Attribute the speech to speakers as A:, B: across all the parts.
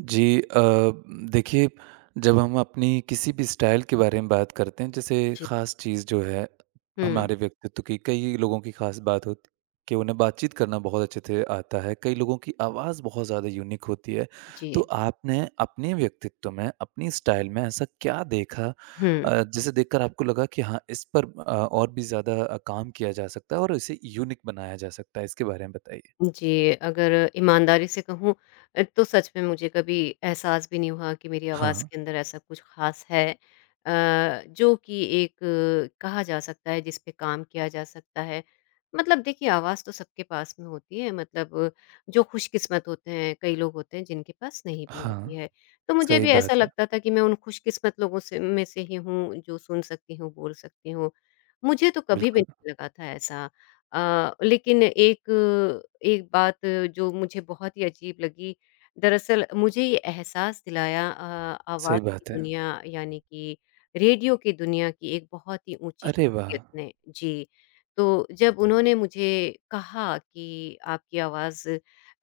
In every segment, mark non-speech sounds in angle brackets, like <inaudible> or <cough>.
A: जी देखिए, जब हम अपनी किसी भी स्टाइल के बारे में बात करते हैं, जैसे
B: जी।
A: ख़ास चीज़ जो है
B: हुँ,
A: हमारे व्यक्तित्व की, कई लोगों की ख़ास बात होती कि उन्हें बातचीत करना बहुत अच्छे से आता है। कई लोगों की आवाज़ बहुत ज़्यादा यूनिक होती है।
B: जी।
A: तो आपने अपने व्यक्तित्व में, अपनी स्टाइल में ऐसा क्या देखा
B: हुँ,
A: जिसे देखकर आपको लगा कि हाँ, इस पर और भी ज़्यादा काम किया जा सकता है और इसे यूनिक बनाया जा सकता है? इसके बारे में बताइए।
B: जी, अगर ईमानदारी से कहूँ तो सच में मुझे कभी एहसास भी नहीं हुआ कि मेरी आवाज़
A: हाँ।
B: के अंदर ऐसा कुछ ख़ास है जो कि एक कहा जा सकता है, जिस पे काम किया जा सकता है। मतलब देखिए, आवाज़ तो सबके पास में होती है, मतलब जो खुशकिस्मत होते हैं, कई लोग होते हैं जिनके पास नहीं भी होती
A: हाँ,
B: है। तो मुझे
A: सही
B: भी ऐसा
A: बात है।
B: लगता था कि मैं उन खुशकिस्मत लोगों से में से ही हूँ, जो सुन सकती हूँ, बोल सकती हूँ। मुझे तो कभी भी
A: बिल्कुल
B: नहीं लगा था ऐसा। लेकिन एक एक बात जो मुझे बहुत ही अजीब लगी, दरअसल मुझे ये एहसास दिलाया आवाज़
A: सही
B: की
A: बात है।
B: दुनिया यानी कि रेडियो की दुनिया की एक बहुत ही ऊँची
A: अरे वाह!
B: शख्सियत ने। जी, तो जब उन्होंने मुझे कहा कि आपकी आवाज़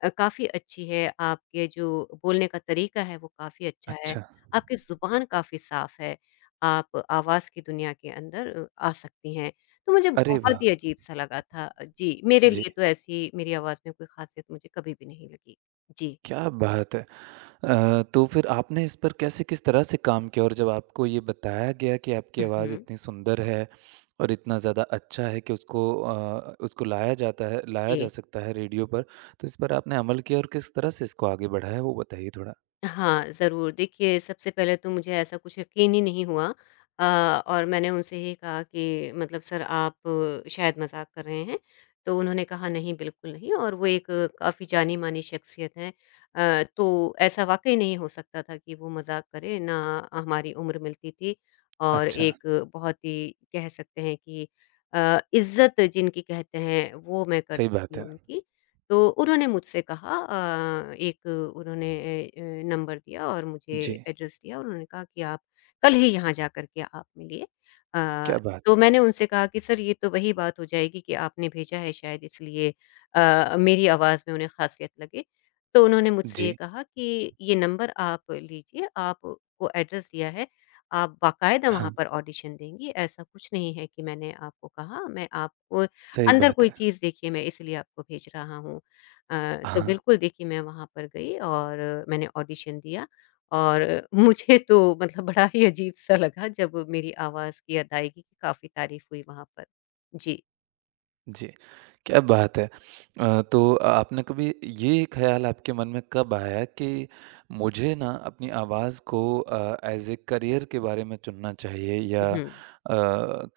B: काफ़ी अच्छी है, आपके जो बोलने का तरीका है वो काफ़ी अच्छा है,
A: अच्छा।
B: आपकी ज़ुबान काफ़ी साफ़ है, आप आवाज़ की दुनिया के अंदर आ सकती हैं। तो मुझे
A: अरे
B: बहुत
A: वाह!
B: ही अजीब-सा लगा था जी, मेरे
A: जी,
B: लिए तो ऐसी मेरी आवाज़ में कोई ख़ासियत मुझे कभी भी नहीं लगी। जी।
A: क्या बात है। तो फिर आपने इस पर कैसे, किस तरह से काम किया, और जब आपको ये बताया गया कि आपकी
B: हुँ,
A: आवाज़
B: हुँ।
A: इतनी सुंदर है और इतना ज़्यादा अच्छा है कि उसको उसको लाया जाता है, लाया जा
B: जी।
A: सकता है रेडियो पर, तो इस पर आपने अमल किया और किस तरह से इसको आगे बढ़ाया, वो बताइए थोड़ा?
B: हाँ, ज़रूर। देखिए, सबसे पहले तो मुझे ऐसा कुछ यकीन ही नहीं हुआ अ, और मैंने उनसे ही कहा कि मतलब सर आप शायद मज़ाक कर रहे हैं। तो उन्होंने कहा नहीं, बिल्कुल नहीं और वो एक काफ़ी जानी-मानी शख्सियत हैं। तो ऐसा वाक़ई नहीं हो सकता था कि वो मज़ाक करें, ना हमारी उम्र मिलती थी और
A: अच्छा।
B: एक बहुत ही कह सकते हैं कि इज़्ज़त जिनकी कहते हैं, वो मैं
A: सही
B: करती थी
A: बात है।
B: उनकी। तो उन्होंने मुझसे कहा एक उन्होंने अ, नंबर दिया और मुझे
A: जी,
B: एड्रेस दिया और उन्होंने कहा कि आप कल ही यहाँ जा कर के आप मिलिए। अ,
A: क्या बात
B: तो
A: है।
B: मैंने उनसे कहा कि सर ये तो वही बात हो जाएगी कि आपने भेजा है शायद इसलिए मेरी आवाज़ में उन्हें ख़ासियत लगे। तो उन्होंने मुझसे ये
A: जी।
B: कहा कि ये नंबर आप लीजिए, आपको एड्रेस दिया है, आप बाकायदा
A: हाँ,
B: वहाँ पर ऑडिशन देंगी, ऐसा कुछ नहीं है कि मैंने आपको कहा, मैं आपको
A: सही
B: अंदर
A: बात
B: कोई
A: है।
B: चीज़ देखिए मैं इसलिए आपको भेज रहा हूँ। तो
A: हाँ।
B: बिल्कुल देखिए मैं वहाँ पर गई और मैंने ऑडिशन दिया और <laughs> मुझे तो मतलब बड़ा ही अजीब-सा लगा जब मेरी आवाज़ की अदायगी की काफ़ी तारीफ़ हुई वहाँ पर। जी।
A: जी, क्या बात है! तो आपने कभी ये ख़्याल, आपके मन में कब आया कि मुझे ना अपनी आवाज़ को ऐज़ ए करियर के बारे में चुनना चाहिए, या
B: हुँ।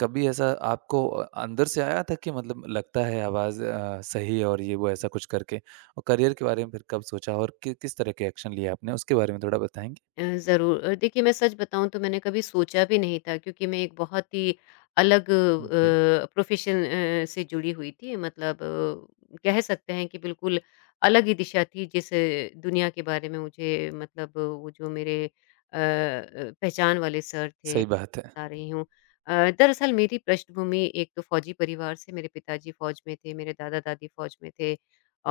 A: कभी ऐसा आपको अंदर से आया था कि मतलब लगता है आवाज़ सही है और ये वो ऐसा कुछ करके? और करियर के बारे में फिर कब सोचा, और कि किस तरह के एक्शन लिए आपने, उसके बारे में थोड़ा बताएँगे?
B: ज़रूर देखिए मैं सच बताऊँ तो मैंने कभी सोचा भी नहीं था क्योंकि मैं एक बहुत ही अलग
A: जी,
B: प्रोफ़ेशन से जुड़ी हुई थी मतलब कह सकते हैं कि बिल्कुल अलग ही दिशा थी जिस दुनिया के बारे में मुझे मतलब वो जो मेरे पहचान वाले सर थे,
A: सही बात है।
B: बता रही हूँ। दरअसल मेरी पृष्ठभूमि एक तो फ़ौजी परिवार से मेरे पिताजी फ़ौज में थे, मेरे दादा-दादी फ़ौज में थे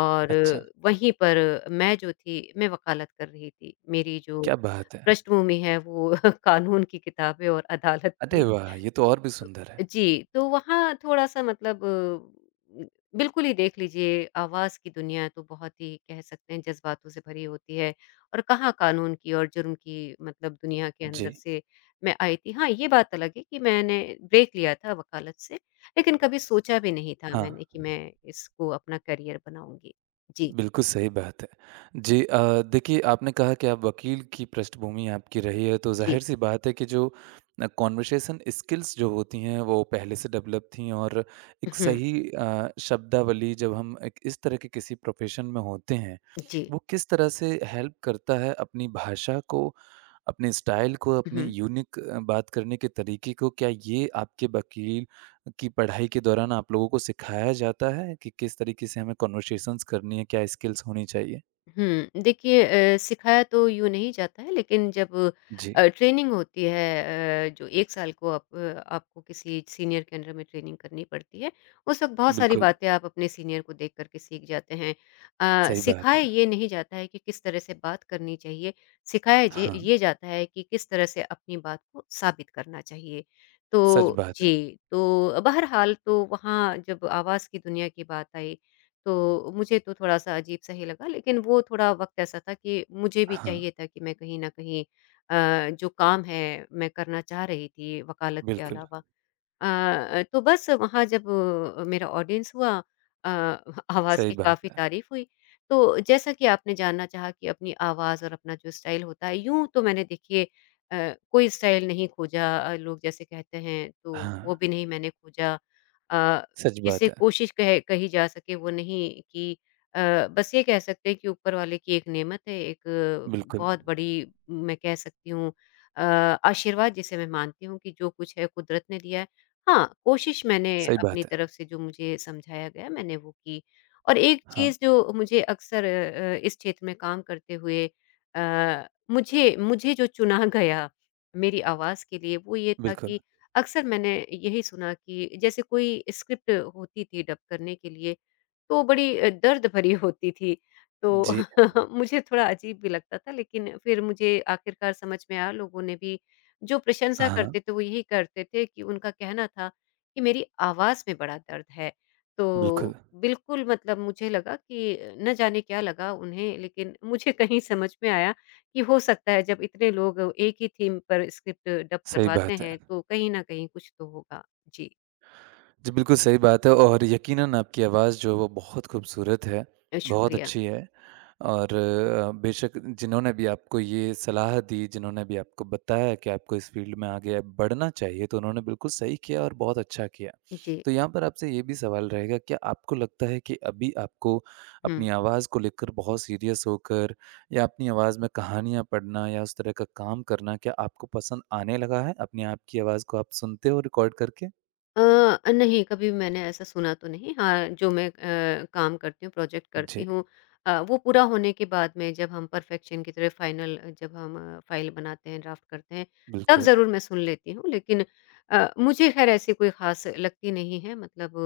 B: और
A: अच्छा।
B: वहीं पर मैं जो थी, मैं वकालत कर रही थी। मेरी जो
A: क्या बात है!
B: पृष्ठभूमि है वो <laughs> कानून की किताबें और अदालत
A: अरे
B: की।
A: वाह! ये तो और भी सुंदर है।
B: जी, तो वहाँ थोड़ा-सा मतलब बिल्कुल ही देख लीजिए आवाज़ की दुनिया तो बहुत ही कह सकते हैं जज़्बातों से भरी होती है और कहाँ कानून की और जुर्म की मतलब दुनिया के अंदर
A: जी,
B: से मैं आई थी। हाँ, ये बात अलग है कि मैंने ब्रेक लिया था वकालत से, लेकिन कभी सोचा भी नहीं था
A: हाँ।
B: मैंने कि मैं इसको अपना करियर बनाऊँगी। जी,
A: बिल्कुल सही बात है। जी देखिए, आपने कहा कि आप वकील की, पृष्ठभूमि आपकी रही है, तो
B: जी।
A: ज़ाहिर-सी बात है कि जो कन्वर्सेशन स्किल्स जो होती हैं वो पहले से डेवलप थी, और एक
B: हुँ,
A: सही शब्दावली, जब हम एक इस तरह के किसी प्रोफ़ेशन में होते हैं,
B: जी।
A: वो किस तरह से हेल्प करता है अपनी भाषा को, अपने स्टाइल को, अपनी
B: हुँ।
A: यूनिक बात करने के तरीके को? क्या ये आपके वकील कि पढ़ाई के दौरान आप लोगों को सिखाया जाता है कि किस तरीके से हमें कन्वर्सेशंस करनी है, क्या स्किल्स होनी चाहिए?
B: देखिए सिखाया तो यूँ नहीं जाता है लेकिन जब
A: जी।
B: ट्रेनिंग होती है जो 1 साल को आप आपको किसी सीनियर के अंडर में ट्रेनिंग करनी पड़ती है, उस वक़्त बहुत सारी
A: बिल्कुल,
B: बातें आप अपने सीनियर को देख कर के सीख जाते हैं।
A: सही बात है।
B: सिखाया ये नहीं जाता है कि किस तरह से बात करनी चाहिए, सिखाया जे
A: हाँ,
B: ये जाता है कि किस तरह से अपनी बात को साबित करना चाहिए।
A: सच
B: तो
A: बात है।
B: जी, तो बहरहाल तो वहाँ जब आवाज़ की दुनिया की बात आई तो मुझे तो थोड़ा-सा अजीब-सा ही लगा, लेकिन वो थोड़ा वक़्त ऐसा था कि मुझे भी
A: हाँ।
B: चाहिए था कि मैं कहीं न कहीं जो काम है, मैं करना चाह रही थी वकालत के
A: बिल्कुल,
B: अलावा, तो बस वहाँ जब मेरा ऑडियंस हुआ अ, <laughs> आवाज़
A: सही
B: की
A: बात
B: काफ़ी
A: है।
B: तारीफ़ हुई। तो जैसा कि आपने जानना चाहा कि अपनी आवाज़ और अपना जो स्टाइल होता है, यूँ तो मैंने देखिए कोई स्टाइल नहीं खोजा लोग जैसे कहते हैं, तो
A: हाँ,
B: वो भी नहीं मैंने खोजा। अ,
A: सच
B: जिसे
A: बात है।
B: कोशिश कह कही जा सके वो नहीं की अ, बस ये कह सकते हैं कि ऊपर वाले की एक नेमत है, एक
A: बिल्कुल,
B: बहुत बड़ी मैं कह सकती हूँ अ, आशीर्वाद जिसे मैं मानती हूँ कि जो कुछ है कुदरत ने दिया है। हाँ, कोशिश मैंने
A: सही
B: अपनी
A: बात है।
B: तरफ से जो मुझे समझाया गया मैंने वो की और एक
A: हाँ,
B: चीज़ जो मुझे अक्सर इस क्षेत्र में काम करते हुए अ, मुझे मुझे जो चुना <laughs> गया मेरी आवाज़ के लिए वो ये था
A: बिल्कुल।
B: कि अक्सर मैंने यही सुना कि जैसे कोई स्क्रिप्ट होती थी डब करने के लिए, तो बड़ी दर्द भरी <laughs> होती थी। तो
A: जी,
B: <laughs> मुझे थोड़ा अजीब भी लगता था लेकिन फिर मुझे आखिरकार समझ में आया लोगों ने भी जो प्रशंसा
A: हाँ,
B: करते थे वो यही करते थे कि उनका कहना था कि मेरी आवाज़ में बड़ा दर्द है। तो
A: बिल्कुल,
B: बिल्कुल मतलब मुझे लगा कि न जाने क्या लगा उन्हें लेकिन मुझे कहीं समझ में आया कि हो सकता है जब इतने लोग एक ही थीम पर स्क्रिप्ट डब
A: सही
B: करवाते
A: बात है।
B: हैं तो कहीं न कहीं कुछ तो होगा। जी,
A: जी, बिल्कुल सही बात है, और यकीनन आपकी आवाज़ जो है वो बहुत खूबसूरत है, बहुत
B: शुक्रिया।
A: अच्छी है, और बेशक जिन्होंने भी आपको ये सलाह दी, जिन्होंने भी आपको बताया कि आपको इस फ़ील्ड में आगे बढ़ना चाहिए, तो उन्होंने बिल्कुल सही किया और बहुत अच्छा किया।
B: जी,
A: तो यहाँ पर आपसे ये भी सवाल रहेगा, क्या आपको लगता है कि अभी आपको अपनी
B: हुँ।
A: आवाज़ को लेकर बहुत सीरियस होकर, या अपनी आवाज़ में कहानियाँ पढ़ना या उस तरह का काम करना, क्या आपको पसंद आने लगा है? अपने आप की आवाज़ को आप सुनते हो रिकॉर्ड करके?
B: अ, नहीं, कभी मैंने ऐसा सुना तो नहीं। हाँ, जो मैं काम करती हूँ, प्रोजेक्ट करती
A: जी।
B: हूँ वो पूरा होने के बाद में जब हम परफेक्शन की तरह फाइनल जब हम फाइल बनाते हैं, ड्राफ्ट करते हैं, तब
A: बिल्कुल,
B: ज़रूर मैं सुन लेती हूँ। लेकिन मुझे ख़ैर ऐसी कोई ख़ास लगती नहीं है मतलब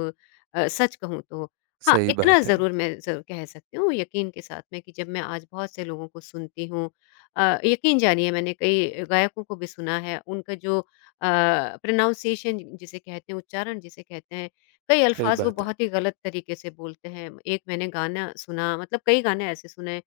B: सच कहूँ तो। हाँ,
A: सही
B: इतना
A: बात है।
B: ज़रूर मैं ज़ कह सकती हूँ यकीन के साथ में कि जब मैं आज बहुत से लोगों को सुनती हूँ यकीन जानिए मैंने कई गायकों को भी सुना है, उनका जो प्रोनाउंसिएशन जिसे कहते हैं, उच्चारण जिसे कहते हैं, कई
A: सही
B: अल्फ़ाज़ वो
A: बात है।
B: बहुत ही गलत तरीके से बोलते हैं। एक मैंने गाना सुना मतलब कई गाने ऐसे सुने,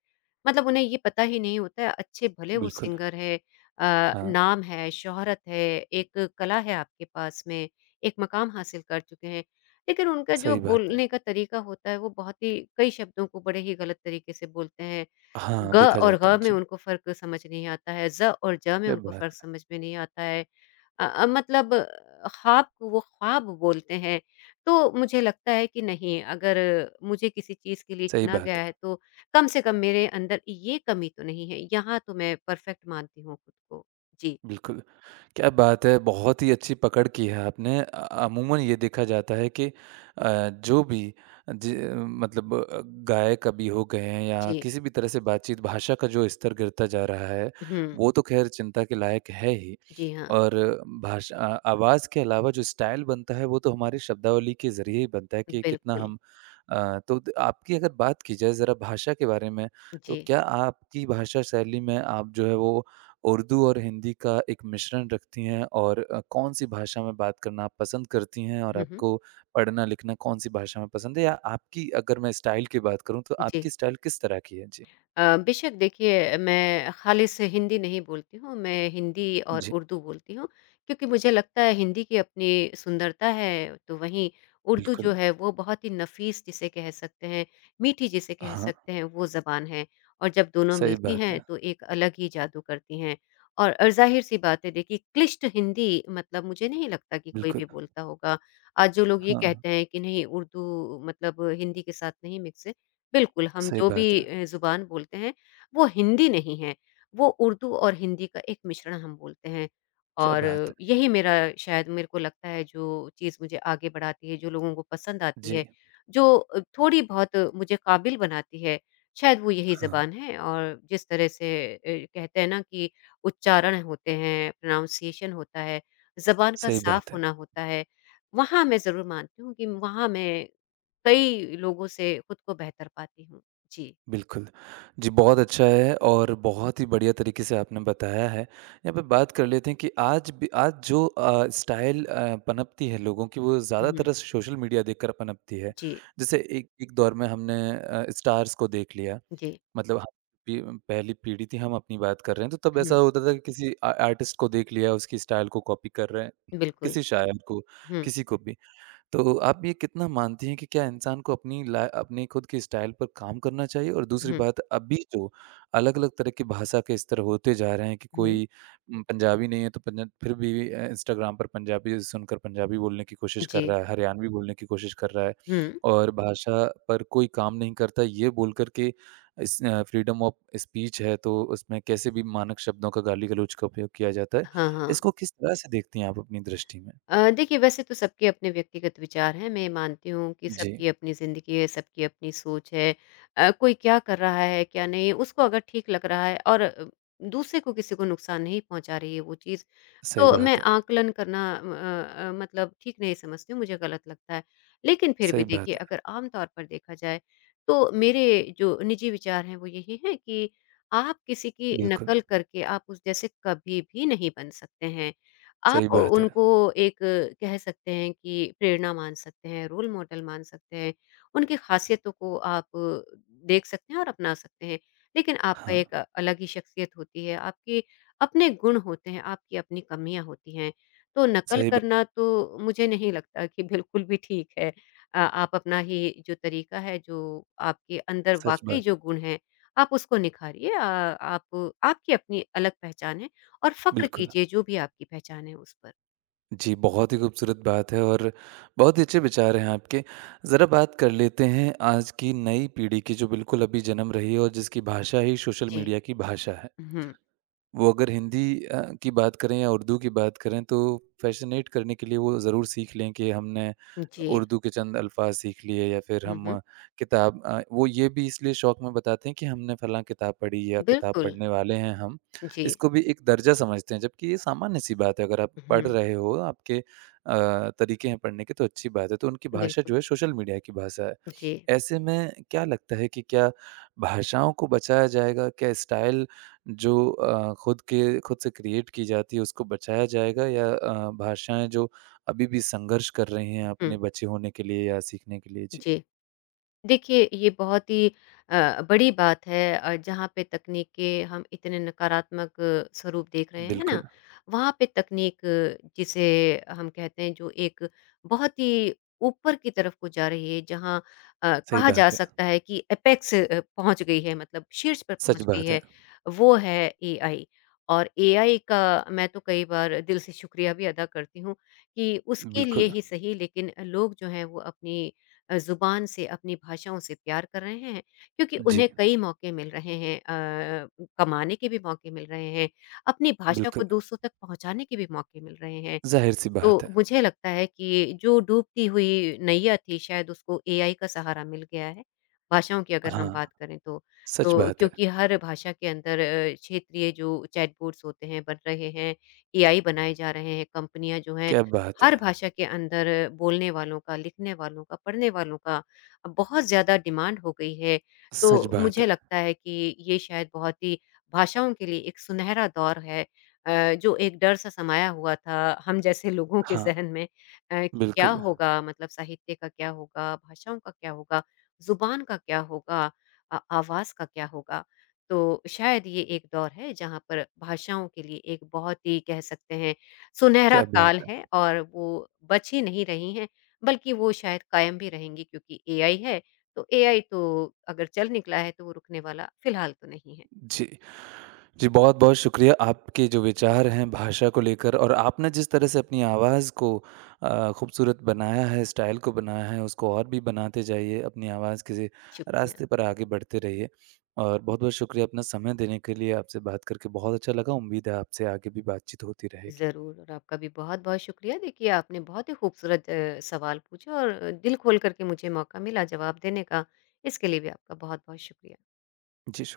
B: मतलब उन्हें ये पता ही नहीं होता है, अच्छे-भले वो
A: बिल्कुल।
B: सिंगर है
A: हाँ,
B: नाम है, शोहरत है, एक कला है आपके पास में, एक मकाम हासिल कर चुके हैं, लेकिन उनका जो
A: सही बात है।
B: बोलने का तरीका होता है, वो बहुत ही कई शब्दों को बड़े ही गलत तरीके से बोलते हैं। ग
A: हाँ, देखा
B: और
A: जाता है,
B: ग़ में
A: जी।
B: उनको फ़र्क समझ नहीं आता है, ज़ और ज में
A: क्या
B: उनको
A: बात
B: फ़र्क
A: है।
B: समझ में नहीं आता है। मतलब ख़्वाब वो ख़्वाब बोलते हैं। तो मुझे लगता है कि नहीं अगर मुझे किसी चीज़ के लिए
A: सही
B: चुना
A: बात
B: गया
A: है।
B: है तो कम से कम मेरे अंदर ये कमी तो नहीं है। यहाँ तो मैं परफ़ेक्ट मानती हूँ खुद को। जी,
A: बिल्कुल। क्या बात है, बहुत ही अच्छी पकड़ की है आपने। अमूमन ये देखा जाता है कि जो भी जी मतलब गायक अभी हो गए हैं, या
B: जी।
A: किसी भी तरह से बातचीत, भाषा का जो स्तर गिरता जा रहा है,
B: हुँ।
A: वो तो खैर चिंता के लायक है ही।
B: जी हाँ,
A: और भाषा आवाज़ के अलावा जो स्टाइल बनता है, वो तो हमारी शब्दावली के ज़रिए ही बनता है कि कितना
B: बिल्कुल।
A: हम तो द आपकी अगर बात की जाए ज़रा भाषा के बारे में,
B: जी।
A: तो क्या आपकी भाषा शैली में, आप जो है वो उर्दू और हिंदी का एक मिश्रण रखती हैं? और कौन-सी भाषा में बात करना आप पसंद करती हैं? और
B: हुँ, हुँ।
A: आपको पढ़ना-लिखना कौन-सी भाषा में पसंद है? या आपकी, अगर मैं स्टाइल की बात करूँ, तो
B: जी।
A: आपकी स्टाइल किस तरह की है? जी।
B: बेशक देखिए मैं खालिस हिंदी नहीं बोलती हूँ, मैं हिंदी और
A: जी,
B: उर्दू बोलती हूँ, क्योंकि मुझे लगता है हिंदी की अपनी सुंदरता है, तो वहीं उर्दू जो
A: बिल्कुल।
B: है वो बहुत ही नफ़ीस जिसे कह सकते हैं, मीठी जिसे कह
A: हाँ,
B: सकते हैं वो ज़बान है और जब दोनों
A: सही
B: मिलती
A: बात
B: हैं
A: है।
B: तो एक अलग ही जादू करती हैं। और ज़ाहिर-सी बात है देखिए क्लिष्ट हिंदी मतलब मुझे नहीं लगता कि कोई
A: बिल्कुल।
B: भी बोलता होगा। आज जो लोग ये
A: हाँ,
B: कहते हैं कि नहीं उर्दू मतलब हिंदी के साथ नहीं मिक्स है, बिल्कुल, हम
A: सही
B: जो भी
A: बात है।
B: ज़ुबान बोलते हैं, वो हिंदी नहीं है, वो उर्दू और हिंदी का एक मिश्रण हम बोलते हैं।
A: क्या
B: और
A: बात है!
B: यही मेरा शायद मेरे को लगता है जो चीज़ मुझे आगे बढ़ाती है, जो लोगों को पसंद आती
A: जी,
B: है, जो थोड़ी बहुत मुझे काबिल बनाती है, शायद वो यही
A: हाँ,
B: ज़बान है। और जिस तरह से कहते हैं ना कि उच्चारण होते हैं, प्रोनाउंसिएशन होता है, ज़बान का
A: सही
B: साफ
A: बात है,
B: होना होता है, वहाँ मैं ज़रूर मानती हूँ कि वहाँ मैं कई लोगों से खुद को बेहतर पाती हूँ। जी।
A: बिल्कुल। जी, बहुत अच्छा है और बहुत ही बढ़िया तरीके से आपने बताया है। यहाँ पे बात कर लेते हैं कि आज भी, आज जो स्टाइल पनपती है लोगों की, वो
B: हुँ।
A: ज़्यादातर सोशल मीडिया देखकर पनपती है।
B: जी,
A: जैसे एक एक दौर में हमने स्टार्स को देख लिया,
B: जी।
A: मतलब हम पी पहली पीढ़ी थी, हम अपनी बात कर रहे हैं, तो तब ऐसा
B: हुँ।
A: होता था कि किसी आ आर्टिस्ट को देख लिया, उसकी स्टाइल को कॉपी कर रहे हैं,
B: बिल्कुल।
A: किसी शायर को,
B: हुँ,
A: किसी को भी। तो आप ये कितना मानती हैं कि क्या इंसान को अपनी ला अपने खुद के स्टाइल पर काम करना चाहिए? और दूसरी
B: हुँ,
A: बात, अभी जो अलग-अलग तरह की भाषा के स्तर होते जा रहे हैं कि
B: हुँ।
A: कोई पंजाबी नहीं है तो पंजा फिर भी इंस्टाग्राम पर पंजाबी सुनकर पंजाबी बोलने की कोशिश कर
B: जी।
A: रहा है, हरियाणवी बोलने की कोशिश कर रहा है,
B: हुँ।
A: और भाषा पर कोई काम नहीं करता, ये बोल कर के इस फ्रीडम ऑफ स्पीच है तो उसमें कैसे भी मानक शब्दों का, गाली-गलौच का उपयोग किया जाता है।
B: हाँ, हाँ।
A: इसको किस तरह से देखती हैं आप अपनी दृष्टि में?
B: देखिए वैसे तो सबके अपने व्यक्तिगत विचार हैं, मैं मानती हूँ कि
A: जी,
B: सबकी अपनी ज़िंदगी है, सबकी अपनी सोच है। कोई क्या कर रहा है, क्या नहीं, उसको अगर ठीक लग रहा है और दूसरे को किसी को नुकसान नहीं पहुँचा रही है वो चीज़,
A: सही
B: तो मैं
A: बात है।
B: आकलन करना मतलब ठीक नहीं समझती हूँ, मुझे गलत लगता है। लेकिन फिर भी
A: सही
B: देखिए
A: बात है।
B: अगर आम तौर पर देखा जाए, तो मेरे जो निजी विचार हैं वो यही हैं कि आप किसी की
A: बिल्कुल,
B: नकल करके आप उस जैसे कभी भी नहीं बन सकते हैं।
A: सही
B: आप
A: बात है।
B: उनको एक कह सकते हैं कि प्रेरणा मान सकते हैं, रोल मॉडल मान सकते हैं, उनकी ख़ासियतों को आप देख सकते हैं और अपना सकते हैं। लेकिन आपका
A: हाँ,
B: एक अलग ही शख्सियत होती है, आपके अपने गुण होते हैं, आपकी अपनी कमियाँ होती हैं। तो नकल
A: सही बात,
B: करना तो मुझे नहीं लगता कि बिल्कुल भी ठीक है। आप अपना ही जो तरीका है, जो आपके अंदर
A: सच
B: वाक़ई
A: बात
B: जो
A: है।
B: गुण हैं, आप उसको निखारिए। आप आपकी अपनी अलग पहचान है, और फ़क्र
A: बिल्कुल।
B: कीजिए जो भी आपकी पहचान है उस पर।
A: जी, बहुत ही खूबसूरत बात है, और बहुत ही अच्छे विचार हैं आपके। ज़रा बात कर लेते हैं आज की नई पीढ़ी की, जो बिल्कुल अभी जन्म रही है, और जिसकी भाषा ही सोशल
B: जी।
A: मीडिया की भाषा है।
B: हुँ।
A: वो अगर हिंदी की बात करें या उर्दू की बात करें, तो फ़ैसिनेट करने के लिए वो ज़रूर सीख लें कि हमने
B: जी।
A: उर्दू के चंद अल्फ़ाज़ सीख लिए, या फिर
B: हुँ,
A: हम
B: हुँ।
A: किताब वो ये भी इसलिए शौक में बताते हैं कि हमने फ़लाँ किताब पढ़ी या किताब
B: बिल्कुल।
A: पढ़ने वाले हैं हम।
B: जी।
A: इसको भी एक दर्जा समझते हैं, जबकि ये सामान्य-सी बात है, अगर आप पढ़
B: हुँ।
A: रहे हो, आपके अ, तरीके हैं पढ़ने के तो अच्छी बात है। तो उनकी भाषा
B: बिल्कुल।
A: जो है सोशल मीडिया की भाषा है।
B: जी।
A: ऐसे में क्या लगता है कि क्या भाषाओं को बचाया जाएगा? क्या स्टाइल जो खुद के, खुद से क्रिएट की जाती है, उसको बचाया जाएगा, या भाषाएँ जो अभी भी संघर्ष कर रही हैं अपने
B: हुँ,
A: बचे होने के लिए या सीखने के लिए? जी,
B: जी। देखिए, ये बहुत ही बड़ी बात है जहाँ पे तकनीक के हम इतने नकारात्मक स्वरूप देख रहे हैं, है ना?
A: बिल्कुल,
B: वहाँ पे तकनीक जिसे हम कहते हैं जो एक बहुत ही ऊपर की तरफ को जा रही है जहाँ
A: सही
B: कहा जा
A: बात है,
B: सकता है कि एपेक्स पहुँच गई है मतलब शीर्ष पर
A: सच
B: पहुँच गई
A: बात है।
B: है, वो है एआई। और एआई का मैं तो कई बार दिल से शुक्रिया भी अदा करती हूँ कि उसके लिए
A: बिल्कुल,
B: ही सही लेकिन लोग जो हैं वो अपनी ज़ुबान से, अपनी भाषाओं से प्यार कर रहे हैं, क्योंकि
A: जी,
B: उन्हें कई मौके मिल रहे हैं कमाने के भी मौके मिल रहे हैं, अपनी भाषा को
A: बिल्कुल,
B: दूसरों तक पहुँचाने के भी मौके मिल रहे हैं।
A: ज़ाहिर-सी बात
B: तो
A: है।
B: मुझे लगता है कि जो डूबती हुई नैया थी शायद उसको एआई का सहारा मिल गया है, भाषाओं की अगर हम
A: हाँ,
B: बात करें तो।
A: सच
B: तो
A: बात है,
B: क्योंकि हर भाषा के अंदर क्षेत्रीय जो चैटबॉट्स होते हैं बन रहे हैं, एआई बनाए जा रहे हैं, कंपनियाँ जो हैं
A: क्या बात है,
B: हर भाषा के अंदर बोलने वालों का, लिखने वालों का, पढ़ने वालों का बहुत ज़्यादा डिमांड हो गई है।
A: सच
B: तो
A: बात है।
B: मुझे लगता है कि ये शायद बहुत ही भाषाओं के लिए एक सुनहरा दौर है जो एक डर सा समाया हुआ था हम जैसे लोगों के
A: हाँ,
B: ज़हन में कि क्या
A: बिल्कुल,
B: होगा मतलब साहित्य का क्या होगा, भाषाओं का क्या होगा, ज़ुबान का क्या होगा, आवाज़ का क्या होगा। तो शायद ये एक दौर है जहाँ पर भाषाओं के लिए एक बहुत ही कह सकते हैं सुनहरा
A: क्या बात
B: काल है
A: है।
B: और वो बच ही नहीं रही हैं, बल्कि वो शायद कायम भी रहेंगी क्योंकि एआई है, तो एआई तो अगर चल निकला है तो वो रुकने वाला फ़िलहाल तो नहीं है।
A: जी। जी, बहुत-बहुत शुक्रिया आपके जो विचार हैं भाषा को लेकर, और आपने जिस तरह से अपनी आवाज़ को खूबसूरत बनाया है, स्टाइल को बनाया है, उसको और भी बनाते जाइए, अपनी आवाज़ के
B: शुक्रिया।
A: रास्ते पर आगे बढ़ते रहिए, और बहुत-बहुत शुक्रिया अपना समय देने के लिए। आपसे बात करके बहुत अच्छा लगा, उम्मीद है आपसे आगे भी बातचीत होती रहेगी।
B: ज़रूर और आपका भी बहुत-बहुत शुक्रिया। देखिए आपने बहुत ही खूबसूरत सवाल पूछे और दिल खोल कर के मुझे मौका मिला जवाब देने का। इसके लिए भी आपका बहुत-बहुत शुक्रिया।
A: जी, शुक्रिया।